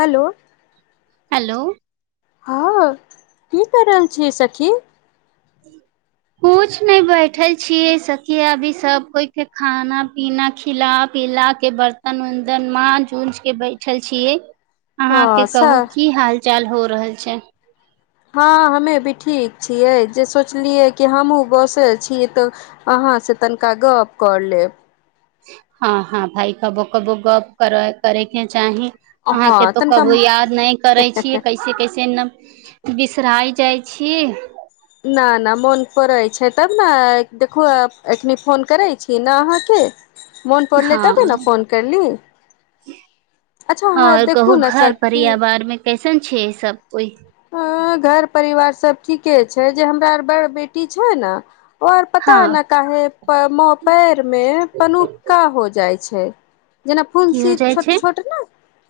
hello hello हँ की कर रहल छी सखी कुछ नै बैठल छीयै सखी अभी सब कोइ के खाना पीना खिलाब पीला के बर्तन उर्तन माज उज के बैठल छियै हँ अहाँके कहू सर की हाल चाल हो रहल छै हँ हमे भी ठीक छियै जे सोचलियै कि हमहहुँ बसल छियै तऽ अह हँ से तनिका गप क लेब हँ हँ भइ कबो कबो गप कर करैके चाही हँ अहाँके तो तनिका कबो याद नहि करै छियै कैसे कैसे न बिसराइ जाइ छीय ना ना मोन पै छै तब ने देखू एखनी फोन करै छी अहाँके मोन परलै हँ तबे ने फोन करली अच्छा हँ आओर देखू कहू ने घर सखी परिवार मे कैसन छै सब कोइ ह घर परिवार सभ ठीके छै जे हमरा बड़ बेटी छै ने और पता हँ न काहे पेर मे पनुपका हो जाय छै जेना की हो फुंसी जाइ छोट छै छोट ने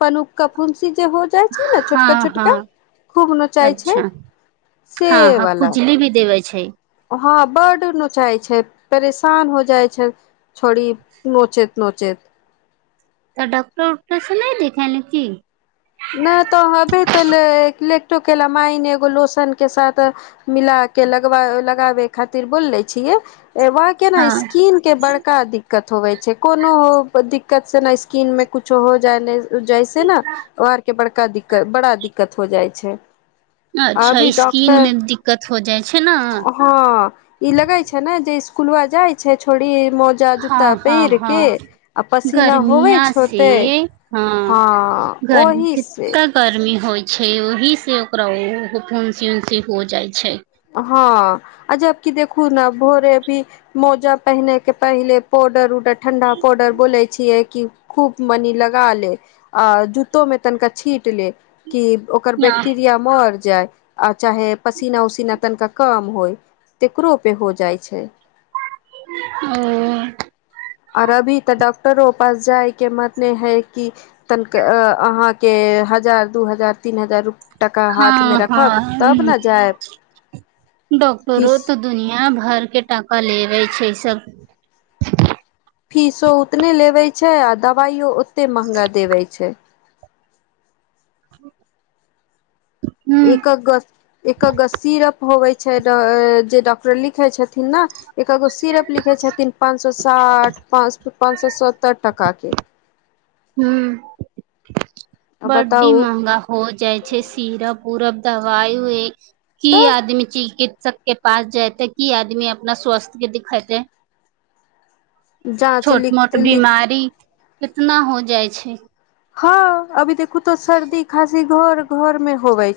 पनुक का फुंसी जे हो जाइ छै ने छोटका हँ छोटका हँ खूब नोचैय छै अच्छा से हँ हँ वला खुजली भी देवे छै हँ बड नोचाइ छै परेशान हो जाइ छै छोड़ी नोचैत नोचैत तऽ डॉकटर उक्टर से नहि देखाय नकि नहि तो हबे लेटमइन एगो लोशन के साथ मिल के लग लगाबे खातिर बोलले छियै वहके ने हँ स्क्रीनके बड़का दिक्कत होबै छै कोनो दिक्कत से ने स्किन मे कुछो हो जाइ जाइस ने आर के बड़का दिक्कत बड़ा दिक्कत हो जाइ छै अच्छा अभी स्किन डॉक्टर मे दिक्कत हो जाइ छै ने हँ ई लगै छै ने जे कुल आ जाइ छै छोड़ी मोजा जूता हँ हँ पहिर के हँ आ पसीना होवे गर्मिया छै होते हँ गरम ओहि से कितना गर्मी हो छै ओहि से ओकरा फुंसी उन्सी हो जाइ छै हँ आ जब की देखू न भो रहे अभी मोजा पहने के पहले पाडर उडर ठंडा पाउडर बोले छीय की खूब मलिलेय लगा ले आ जूतो में तनिका छीट ले कि ओकर बैक्टेरिया मर जाय आ चाहे पसीना उसीना तनिका काम होइ तेकरो पे हो जाइ छै ओ ओर अभी तऽ डॉक्टरो पास जाय के मत नहि है कि तनिक अहाँके हजार दू हजार तीन हजार रुप हँ हँ ह जायब डॉक्टरो फीस तऽ दुनिया घर के टाका लेबे छै सब फीसो उतने लेबै छै आ दबाइो ओते महगा देबै छै ह एक एक सीराफ होबै छै ड जे डॉक्टर लिखैत छथिन ने एकगो सिरप लिखे छथिन पाँच सए साठ पाच पाँच सए सत्तर टाका के हँ बड्डी बताउ महगा हो जाइ छै सीर उूरब दवाई यु की तऽ आदमी चीज कि सब के पास जेयतै की आदमी अपना स्वास्थ्य के दिखेतै जाँच छोट लिख मोट लिख बीमारी कितना हो जाइ छै हँ अभी देखु तो सर्दी खासी घर घर में होवे छै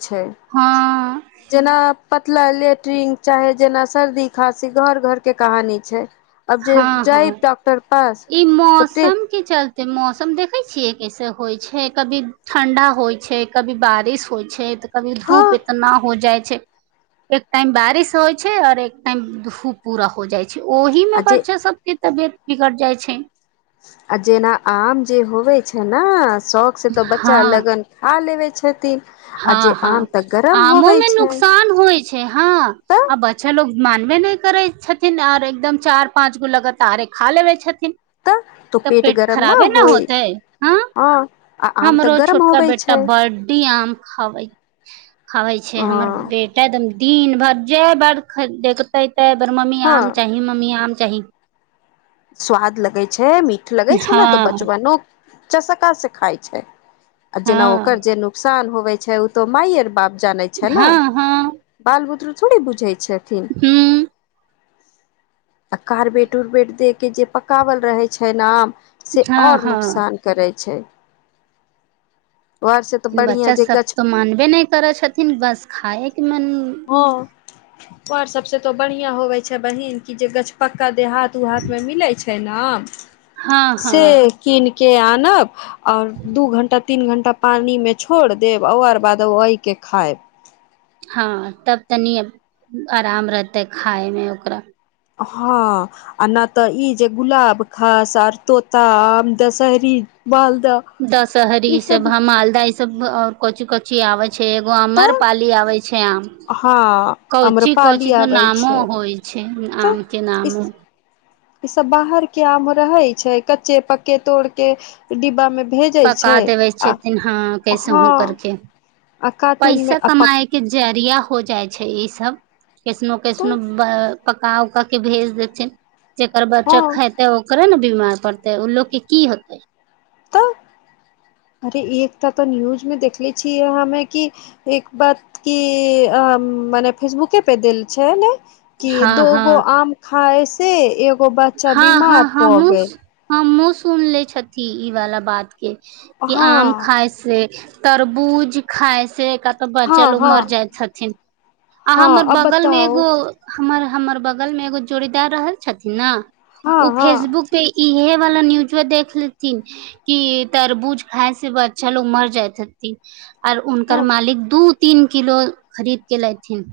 हँ जेना पतला लेट्रिन चाहे जेना सर्दी खाँसी घर घर के कहानी छै अब जे हँ जाइब हँ डॉक्टर पास ई तऽ मौसम के चलते तऽ मौसम देखै छियै कैसे होइ छै कभी ठण्डा होइ छै कभी बारिश होइ छै तऽ कभी हँ धूप इतना हो जाइ एक टाइम बारिश होइ छै आऔर एक टाइम धूप पूरा हो जाइ छै ओ आ जे बच्चा सबके तबियत बिगड़ जाइ छै आ जेना आम जे होवे छै ने शौक से तऽ बच्चा हँ लगन खा लेबे क्ष हँ हँ आमो मे छै नुकसान होइ छै हँ तऽ आ बच्चा लोग मानबे नहि करै छथिन आओर एकदम चारि पाँच गो लगातारे खा लेबै छथिन तऽ तो तऽ पेट गरम खराबे न होइ होतै हँ आ आम तऽ हमरो गरम छोटा होवे बेटा छै बर्डी आम खाबै छै हँ हमर बेटा एकदम दिन भरि जा बेर देखतै ता बेर मम्मी हँ आम चाही मम्मी आम चाही स्वाद लगे छै मीठ लगे छै ने हँ त बचबनो चसका से खााय छै आ जेना ओकर हँ जे नुकसान होवे छै ओ तो मायइ आर बाप जानै छै ने हँ हँ बाल बुदरू थोड़े बुझै छथिन हूँ आ कारबेट उरबेट दे के जे पकावल रहे छै ना आम से हँ आओर हँ नुकसान करैत छै घर से तऽ बढ़िया बच्चा जे सब गछ तऽ मानबे नहि करै छथिन बस खाायके मन हँ आर सबसे तो बढ़िया होवे छै बहिन क जे गछपक्का देहात उहाथ मे मिलै छै न हँ हँ से कीन के आनब आओर दू घंटा तीन घंटा पानिमे छोड़ि देब ओकर बाद एहिके खाएब हँ तब तनि आराम रहतै खााय मे ओकरा हँ आ नहि तऽ ई जे गुलाब खास आर तोता आम दशहरी बाल दशहरी ई सब ह मालदह ई सब आ कचु कची आ छै एगो तऽ अमरपालाली आ छै आम हँ कौची आम्रपाली की तऽ आबै नामो छै होइ छै तऽ आम के इस नामो ई सब बाहर के आम रहे छै कच्चे पक्के तोड़ के डिब्बा मे भेजै पका छै देबै आ छथिन हँ कैसे हँ हु करके आ कार्टून मे पैसा आ पक कमाएके जरिया हो जाइ छै ई सब कैसनो कैसनो पका उका के भेज देतन जकर बच्चा हँ खेतै ओकरे ने बिमार पड़तै ओ लोकग के की होतै तऽ अरे एक तऽ न्यूज में देखले छिय हम एक बात क फेसु पे दिल छै ने कि हँ दोगो आम खाय से एगो बच्चा हँ हँ बीमार हँ प गेल हमसु हमसु सुन ले छथी ई वाला बात के कऽ हँ आम खाय से तरबूज खाइ से क तऽ बच्चा हँ लोग हँ मर जाइत छथिन आ हँ हमर अब बगल मे बताउ एगो हमर हमर बगल में एगो जोड़ीदार रहल छथिन ने हँ ओ हँ फेसबुक पे इहे वाला न्यूज मे देख लेथिन कि तरबूज खाय से बच्चा लोग मर जाय हैतै आर हँ हुनकर मालिक दू तीन किलो खरीद के लेथिन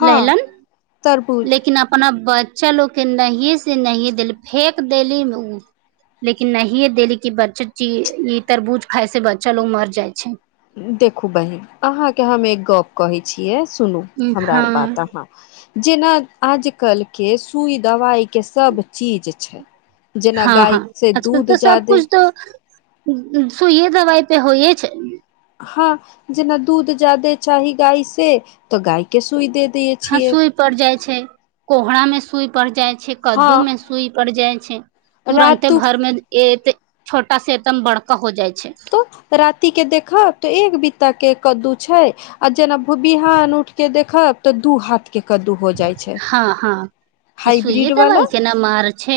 हँ लैलन तरबूज लेकिन अपना ब नहि से नहिह देली फेेक देली ओ लेकिन नहिे देली कि बच्चा ई तरबूज खाय से बच्चा लोग मर जाइ छै देखू बहिन अहाँ के हम एक गप्प कहै छियै सुनू हमरा आर बात हँ अहाँ जेना आजकल के सुई दवाइ के सब चीज छै जेना हँ हँ गाय से आजकल दूध तऽ सब जादे कछु तऽ सुूइए दवाइ पे होइए छै हाँ जेना दूध जाादे चाही गाय से तऽ गाय के सु हँ सूई पड़ जाइ छै कोहरा मे सुई पड़ जाइ छै हँ कद्दू मे सुई पड़ि जाइ छै तुरन्ते रातु भर में छोटा से एकदम बड़का हो जाइ छै तो राति के देखा त एक बीता के कद्दू छै आ जेना भ बिहान उठ के देखब तऽ दू हाथ के कद्दू हो जाइ छै हँ हँ ई सुइए हाइब्रिड वाला दबाइ के ना मार छै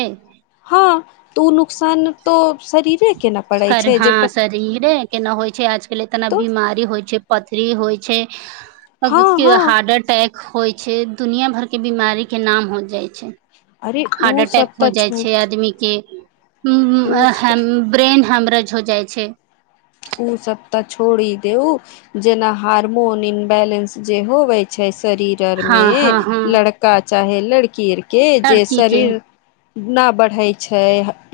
हँ तू नुकसान तऽ शरीरे के ने पड़ै कर छै जे हाँ शरीरे के नहि होइ छै आजकल इतना तो बीमारी होइ छै पथरी होइ छै हँ क्यों हँ हार्ट अटैक होइ छै दुनिआ भर के बीमारी के नाम हो जाइ छै अरे ओ हार्ट सब अटैक तऽ हो जाइ छो छै आदमी के ओ ब्रेन हेमरेज हो जाइ छै ओ सब तऽ छोड़ी देउ जेना हार्मोन इनबैलेंस जे होवे छै शरीर आर हँ हँ में हँ लड़का चाहे लड़की आर के जे लड़की के शरीर नहि बढ़ै छै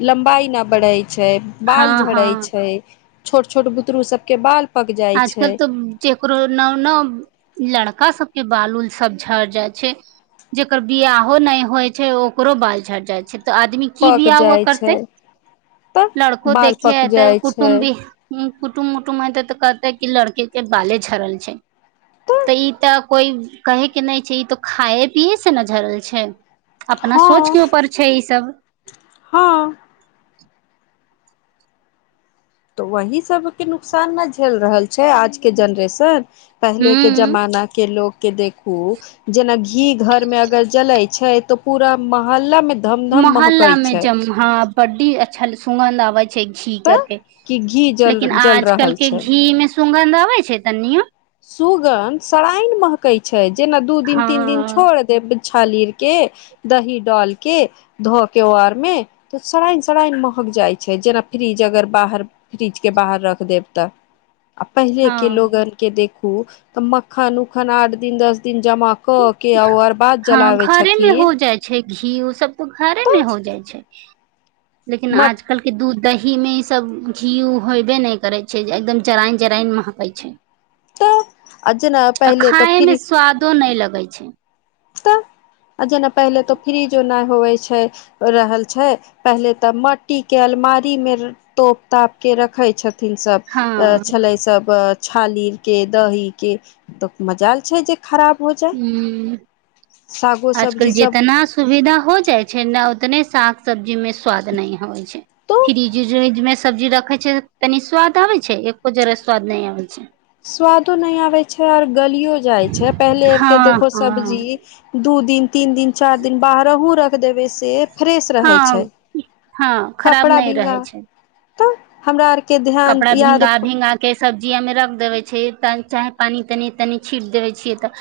लम्बाई नहि बढ़ै छै हँ बाल हँ झड़ै छै छोट छोट बुतरू सब के बाल पक जाइ आजकल छै तऽ जेकरो न न लड़का सब के बाल उल सब झड़ जाइ छै जेकर बिहाहो नहि होइ छै ओकरो बाल झरि जाइ छै तऽ आदमी की पक बिआ हुआ जाइ छै करतै तऽ लड़को बाल देखे पक ह तऽ जाइ छै कुटुम् भी कुटुम उटुम ह त तऽ तऽ क लड़की के बाले झड़ल छै तऽ ई तऽ कोई कहे के नहि छै ई तऽ खाए पियए से ने झरल छै अपना सोच हँ के उपर छै ई सभ हँ तऽ वही सब के नुकसान न झेल रहल छै आज के जेनरेशन पहले के हूँ जमाना के लोग के देख जेना घी घर मे अगर जले छै तऽ पूरा मोहल्ला में मोहल्ला में जम हा बड्डी अच्छा सुगंध घी तऽ करके कि घी जल लेकिन जल आजकल रहल के छै घी में सुगंध अबे छै तनियो सुगंध सराइन महकै छै जेना दू दिन हँ तीन दिन छोड़ देब छालीर के दही डाल के धो के आर में तऽ सरान सरान महकै जाइ छै जेना फ्रिज अगर बाहर फ्रिज के बाहर रख देब तऽ आ पहिले के हँ लोगन के देखू तऽ मक्खन उकखन आठ दिन दस दिन जमा क के आ अर बाद हँ जलाबै घरे मे हो छथिन जाइ छै घी ओ सब तऽ घरे तऽ मे हो जाइ छै लेकिन मट आजकलके दूध दही मे ई सब घी होयबे नहि करे छै एकदम जरायन जरायन महकै छै आ जेना आ पहिले तऽ खायमे फ्री स्वादो नहि लगै छै तऽ आ जेना पहिले तो फ्रिजो नहि होवे छै रहल छै पहिले तऽ मट्टी के अल बमारी मे तोप ताप के रखे छथिन सब हँ छले सब छालीर के दही के तऽ मजाल छै जे खराब हो जाय हुँ सागो आजकल सब्जी सब जितना सुविधा हो जाइ छै ने उतने साग सब्जी में स्वाद नहि होइ छै तो फ्रिज व्रिज मे सब्जी रखे छै कनि स्वाद आबे छै एको जरह स्वाद नहि आबे छै स्वादो नहि आबैत छै आओर गलियो जाइ छै पहिले आरके हँ देखो हँ सब्जी दू दिन तीन दिन चारि दिन बाहरहु रख देबै से फ्रेश रहै छै हँ हँ खराब कपड़ा नहि भींगा रहै छै तो हमरा आरके ध्यान कपड़ा भींगा याद भीङंगा के सब जिया मे रख देवे छै चाहे पानी तनी तनी छीट देवे छिये तऽ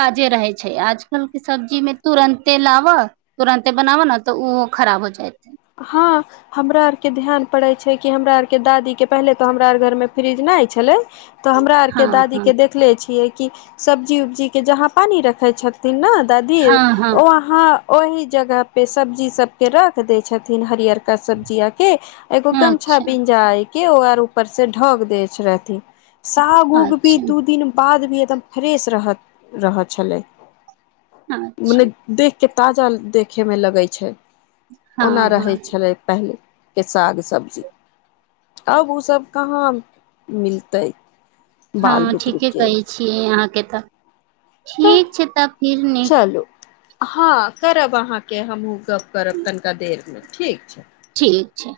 ताजे रहे छै आ आजकल के सब्जी में तुरंते लाबह तुरंते बनाबऽ ने तऽ ओहो खराब हो जायतेै हँ हमरा आर के ध्यान पड़े छै कि हमरा आर के दादी के पहले तो हमरा आर घर मे फ्रीज ने छले तऽ हमरा आर हँ के दादी हँ के देखले छियै कि सब्जी उब्जी के जहाँ पानी रखै छथिन ने दादी हँ ओ अहाँ ओहि जगह पे सब्जी सब के राख देय छथिन हरियर का सब्जीिया के एगो हँ गमछा अच्छा बिंजा के आर ऊपर से ढोक द रहथि साग उग भी अच्छा दू दिन बाद भी एकदम फ्रेश रह रह छलै अच्छा मने देखके ताजा देखेमे लगै छै हँ ओना रहै हँ छलै पहिले के साग सब्जी आब ओसभ कहाँ मिलतै बाल हँ बुतरू ठीके के कहै छियै अहाँके तऽ तऽ ठीक छै तब फिर न चलू हँ करब अहाँके हमहूँ गप करब तनिका देरमे ठीक छै ठीक छै